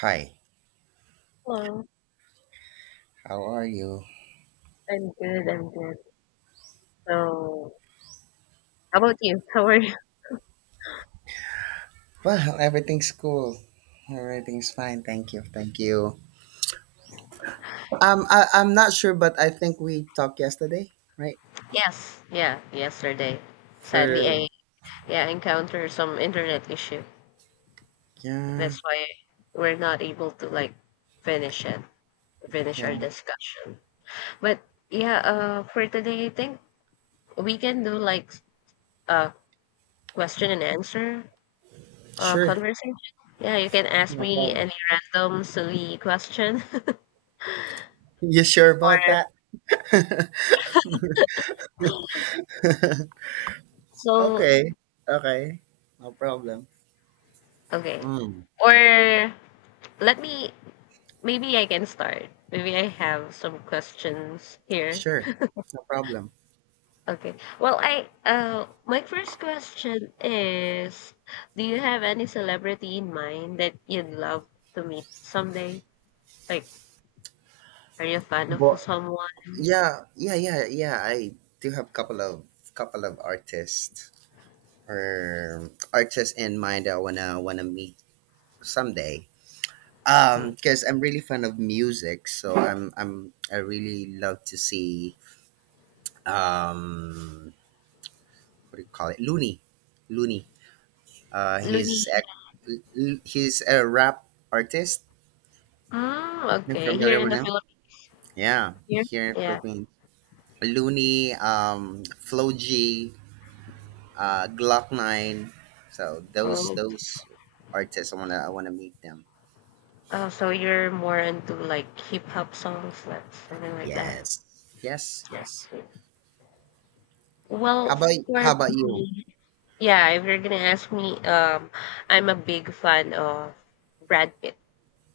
Hi, Hello. how are you? I'm good, I'm good. So, how about you? How are you? Well, everything's cool. Everything's fine. Thank you. Thank you. I'm not sure, but I think we talked yesterday, right? Yes, yeah, yesterday. For Sadly, I yeah encountered some internet issue. yeah, That's why we're not able to finish it, finish yeah. our discussion. But yeah, for today, I think we can do like a question and answer Sure, conversation. Yeah, you can ask no me problem. any random silly question You sure about or that? so Okay, okay, no problem. okay. Mm, Or let me Maybe I can start. Maybe I have some questions here. sure, no problem. Okay. Well, I my first question is, do you have any celebrity in mind that you'd love to meet someday? Like, are you a fan of But someone? yeah, yeah, yeah, yeah. I do have couple of artists in mind that I wanna meet someday. Mm. Because I'm really fan of music, so I really love to see um what do you call it? Looney, Looney. Uh, Looney. he's a, he's a rap artist. Mm, You okay. Here familiar in with the him? Philippines Yeah, here? here in Yeah. Philippines. Looney, Flo G, Glock Nine. So those Oh, those artists, I wanna meet them. oh, so you're more into like hip hop songs, like something like that. Yes, yes, yes. Well, How about for how about you? me, Yeah, if you're gonna ask me, I'm a big fan of Brad Pitt.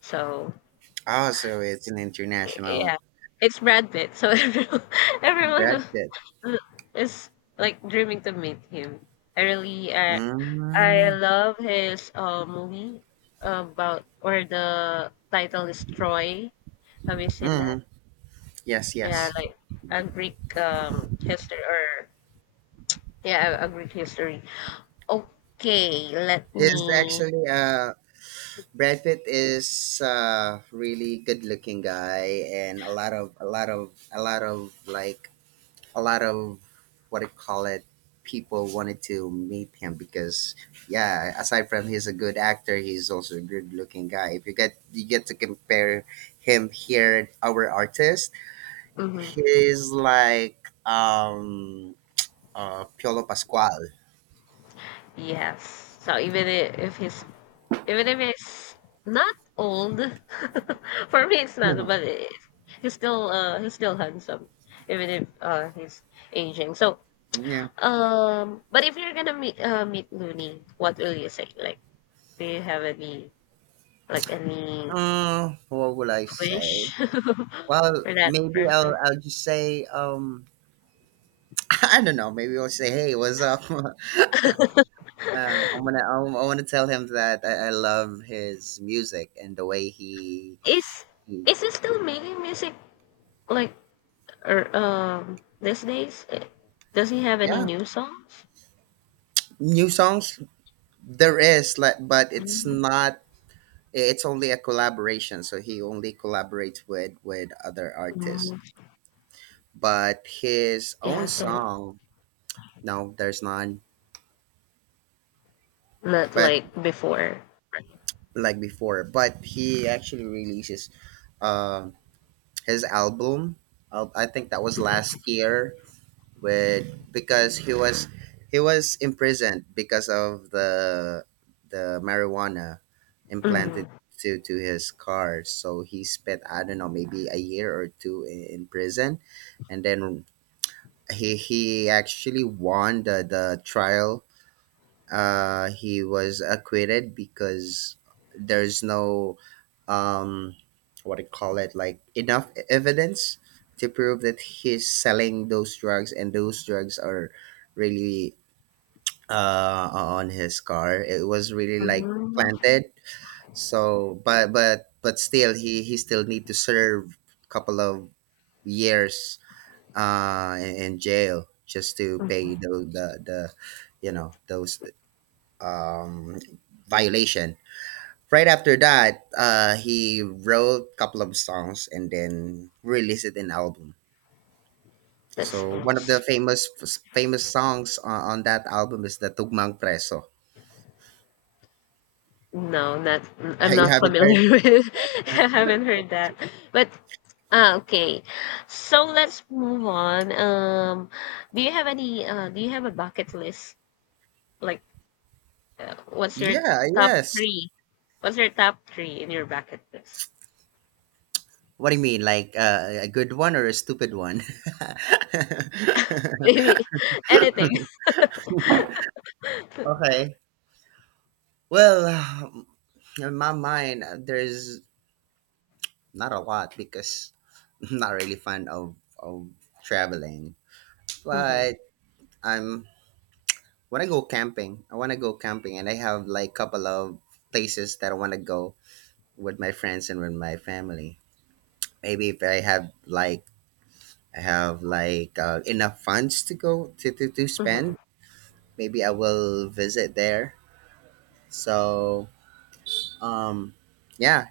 So Also, it's an yeah, international it's Brad Pitt. So everyone, everyone Brad. is is, like dreaming to meet him. I really, uh, I Mm-hmm. love his movie about where the title is Troy. Have you seen that? Mm-hmm. Yes, Yeah, yes. like a Greek history or yeah, a Greek history. Okay, let He's me. actually Brad Pitt is a really good looking guy and a lot of a lot of a lot of like a lot of what do you call it people wanted to meet him because yeah, aside from he's a good actor, he's also a good looking guy. If you get to compare him here our artist. Mhm. He's like um Piolo Pasquale. Yes. So even if he's not old, for me it's not, Mhm. He's still handsome, even if he's aging. So Yeah. But if you're gonna meet Looney, what will you say? Like, do you have any What would I say? wish Well, for that maybe person? I'll just say I don't know. Maybe I'll say, "Hey, what's up?" I want to tell him that I love his music and the way he, Is he is he still making music like or these days? Does he have any yeah. new songs? New songs, there is like, but it's not, it's only a collaboration, so he only collaborates with other artists, Mm, but his yeah, own so song, no, there's none, not but like before. like before. But he actually releases um his album, I think that was last year, with, because he was imprisoned because of the marijuana implanted Mhm. To his car, so he spent I don't know maybe a year or two in prison, and then he actually won the trial. He was acquitted because there's no um, what do you call it like enough evidence to prove that he's selling those drugs and those drugs are really on his car. It was really like Mhm. planted. So, but still, he still need to serve a couple of years in jail just to Mhm. pay the you know those um, violation. Right after that, he wrote a couple of songs and then released it in album. That's So one of the nice. Famous songs on that album is the Tugmang Preso. No, not I'm you not haven't heard? familiar with. I haven't heard that. But ah, okay. So let's move on. Do you have any? Do you have a bucket list? Like, what's your Yeah, top yes. three? What's your top three in your bucket list? What do you mean? Like a good one or a stupid one? Maybe anything. Okay. Well, um, in my mind, there's not a lot because I'm not really fan of traveling. Mm-hmm. But I'm when I go camping, I want to go camping, and I have like couple of places that I want to go with my friends and with my family. Maybe if I have like enough funds to go to Mm-hmm. spend, maybe I will visit there. So um, yeah.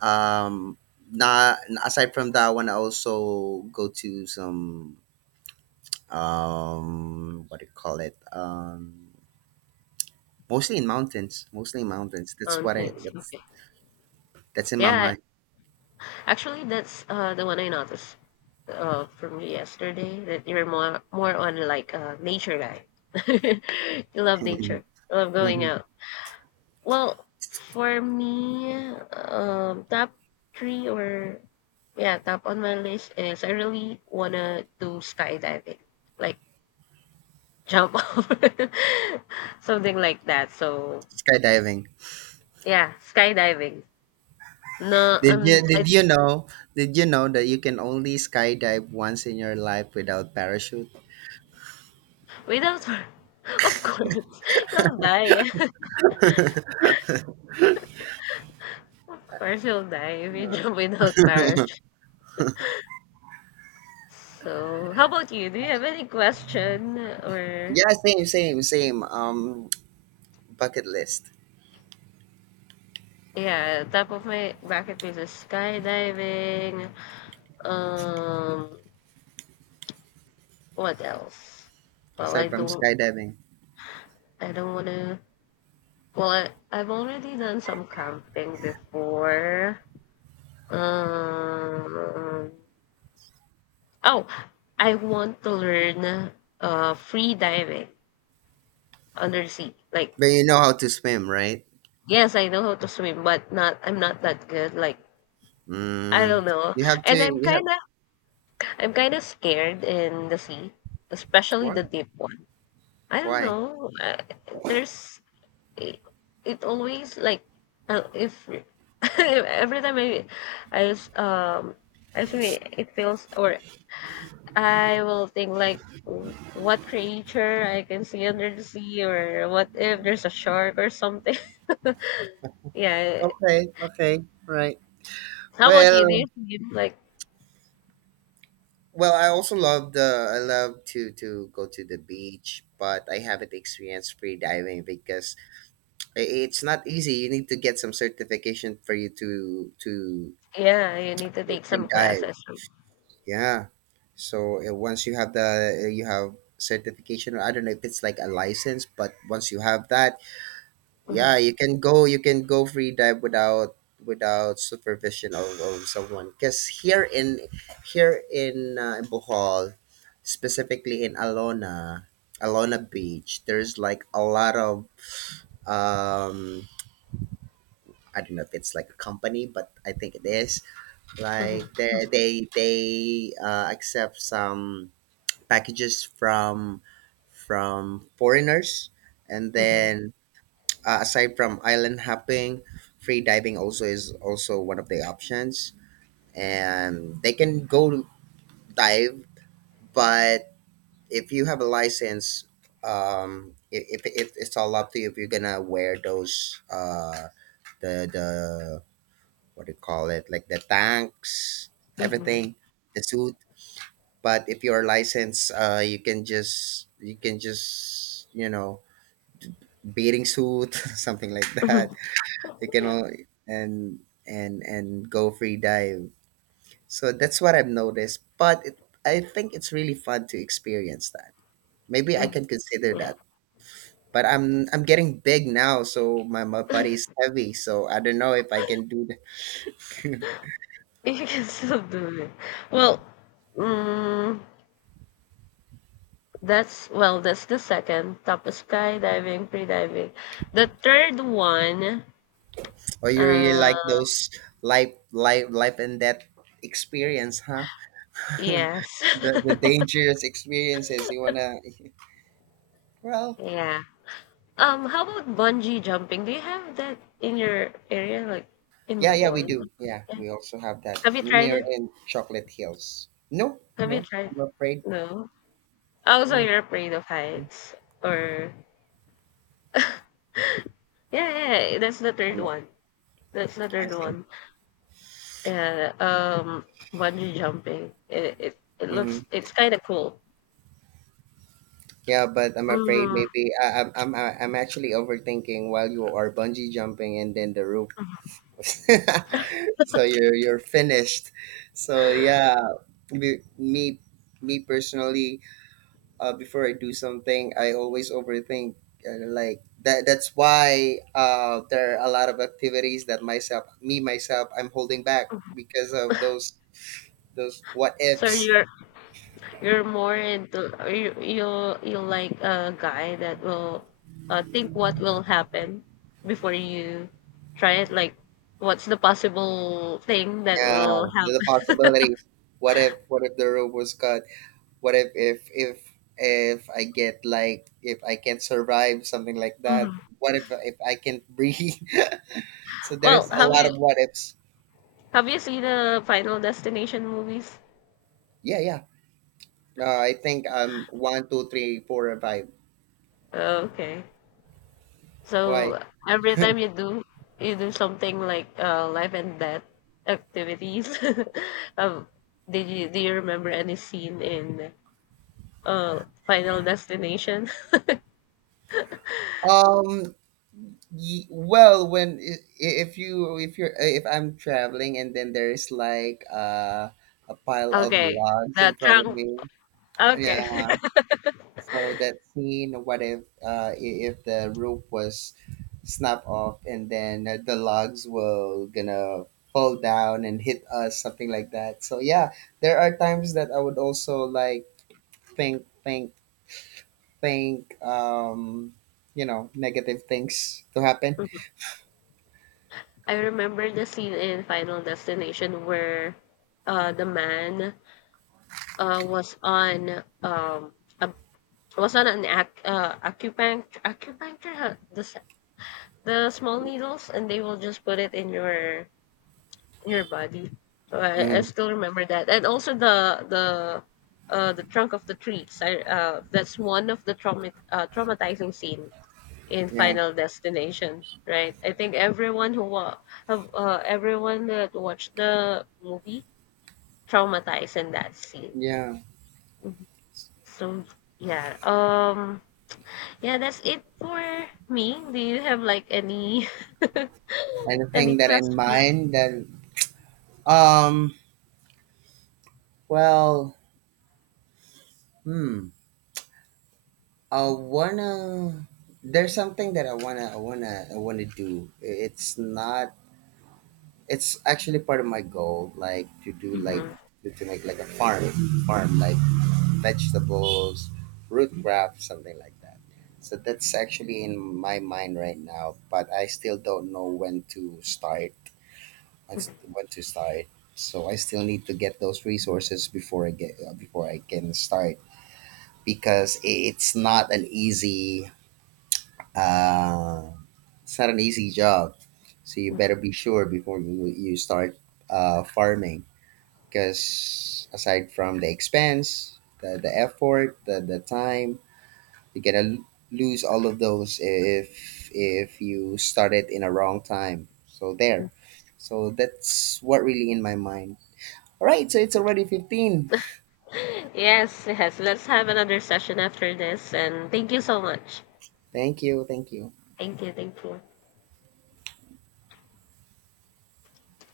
Um, not Aside from that, I want to also go to some what do you call it mostly in mountains, mostly in mountains. That's what I Mountains. what's Okay. That's in my Yeah, mind. actually, that's the one I noticed from yesterday, that you're more on like a nature guy. You love nature. You love going Hmm. out. Well, for me, top three, or yeah, top on my list is, I really wanna do skydiving, like jump off, something like that. So Skydiving. yeah, skydiving. No, Did you um, I, did you know did you know that you can only skydive once in your life without parachute? Without, of course, you'll die. Of course, you'll die if you jump without parachute. So, how about you? Do you have any question or Yeah, same, same, same. Bucket list. yeah, top of my bucket list is skydiving. Um, what else? Well, Aside from skydiving, I don't wanna. Well, I've already done some camping before. Um, oh, I want to learn free diving under the sea. Like, but you know how to swim, right? yes, I know how to swim, but not. I'm not that good. Like, I Mm, don't know. you have to. And You have I'm kind of scared in the sea, especially why? the deep one. I don't Why? know. There's it, it always like if every time I I swim, it feels, or I will think like what creature I can see under the sea, or what if there's a shark or something. Yeah. Okay. Okay. Right. How about you? Do Well. you swim? Like Well, I also love the. I love to go to the beach, but I haven't experienced free diving because it's not easy. You need to get some certification for you to yeah, you need to take some free dive. classes. Yeah. So once you have the you have certification, or I don't know if it's like a license, but once you have that, Mm-hmm. yeah, you can go. You can go free dive without supervision of someone. Because here in Bohol, specifically in Alona, Alona Beach, there's like a lot of um I don't know if it's like a company, but I think it is. Like Mm-hmm. they accept some packages from foreigners, and Mm-hmm. then aside from island hopping, free diving also is also one of the options, and they can go dive, but if you have a license, if it's all up to you if you're gonna wear those the what do you call it like the tanks, Mm-hmm. everything, the suit. But if you're licensed, you can just you know, bathing suit something like that, you can all, and and go free dive. So that's what I've noticed, but I think it's really fun to experience that, maybe I Mm, can consider yeah, that, but I'm getting big now, so my body's heavy, so I don't know if I can do that. you can still do it. Well, mm, well, that's the second. Tapos skydiving, freediving. The third one, Or you really uh, like those life and death experience, huh? The yes, dangerous experiences. You wanna? Well, yeah. How about bungee jumping? Do you have that in your area, like in yeah, yeah, we Bohol? do. Yeah, Yeah. we also have that Have you tried it? near in Chocolate Hills. No, Have you no, tried? I'm afraid. No. Also, No, you're afraid of heights, or yeah, yeah, yeah, that's the third I'm not, one. That's the I third think. one. Yeah, bungee jumping. It Hmm. looks, it's kind of cool. Yeah, but I'm afraid Mm. maybe I, I'm actually overthinking while you are bungee jumping and then the roof. So you're finished. So yeah, be- me me personally, before I do something I always overthink, like that, that's why there are a lot of activities that myself me myself I'm holding back because of those what So ifs. You're more into are you you you like a guy that will think what will happen before you try it. Like, what's the possible thing that Yeah, will the happen? possibilities. What if the rope was cut, what if if I get like if I can't survive something like that, what if I can't breathe. So Well, there's a lot of what ifs. have you seen the Final Destination movies? Yeah, yeah. I think one, two, three, four, and five. Oh, okay. Why? So every time you do something like life and death activities, um, did you, do you remember any scene in Final Destination? Um. Well, when if you're if I'm traveling and then there's like a pile of Okay, logs in the front of trunk. me. Okay, Yeah. So that scene, what if if the roof was snapped off and then the logs will gonna fall down and hit us, something like that. So yeah, there are times that I would also like think, think, think, you know, negative things to happen. mhm. I remember the scene in Final Destination where the man was on a, was on an ac acupuncture acupuncture, huh? The small needles, and they will just put it in your body. So I Hmm. still remember that, and also the trunk of the trees. I That's one of the traumatizing scene in Yeah, Final Destination, right? I think everyone who wa- have everyone that watched the movie traumatized in that scene. yeah. Mhm. So yeah, yeah, that's it for me. Do you have any Anything any that in question? mind that um, well, hmm. I wanna. There's something that I wanna do. It's not. It's actually part of my goal, like to do like Hmm. To make like a farm, farm like vegetables, root crop, something like that. So that's actually in my mind right now, but I still don't know when to start. When to start. So I still need to get those resources before I get before I can start because it's not an easy. Uh, It's not an easy job, so you better be sure before you start farming. Because aside from the expense, the effort, the time, you're gonna lose all of those if you start it in a wrong time. So there, so that's what really in my mind. All right, so it's already 15. Yes, yes. Let's have another session after this. And thank you so much. Thank you, thank you. Thank you, thank you.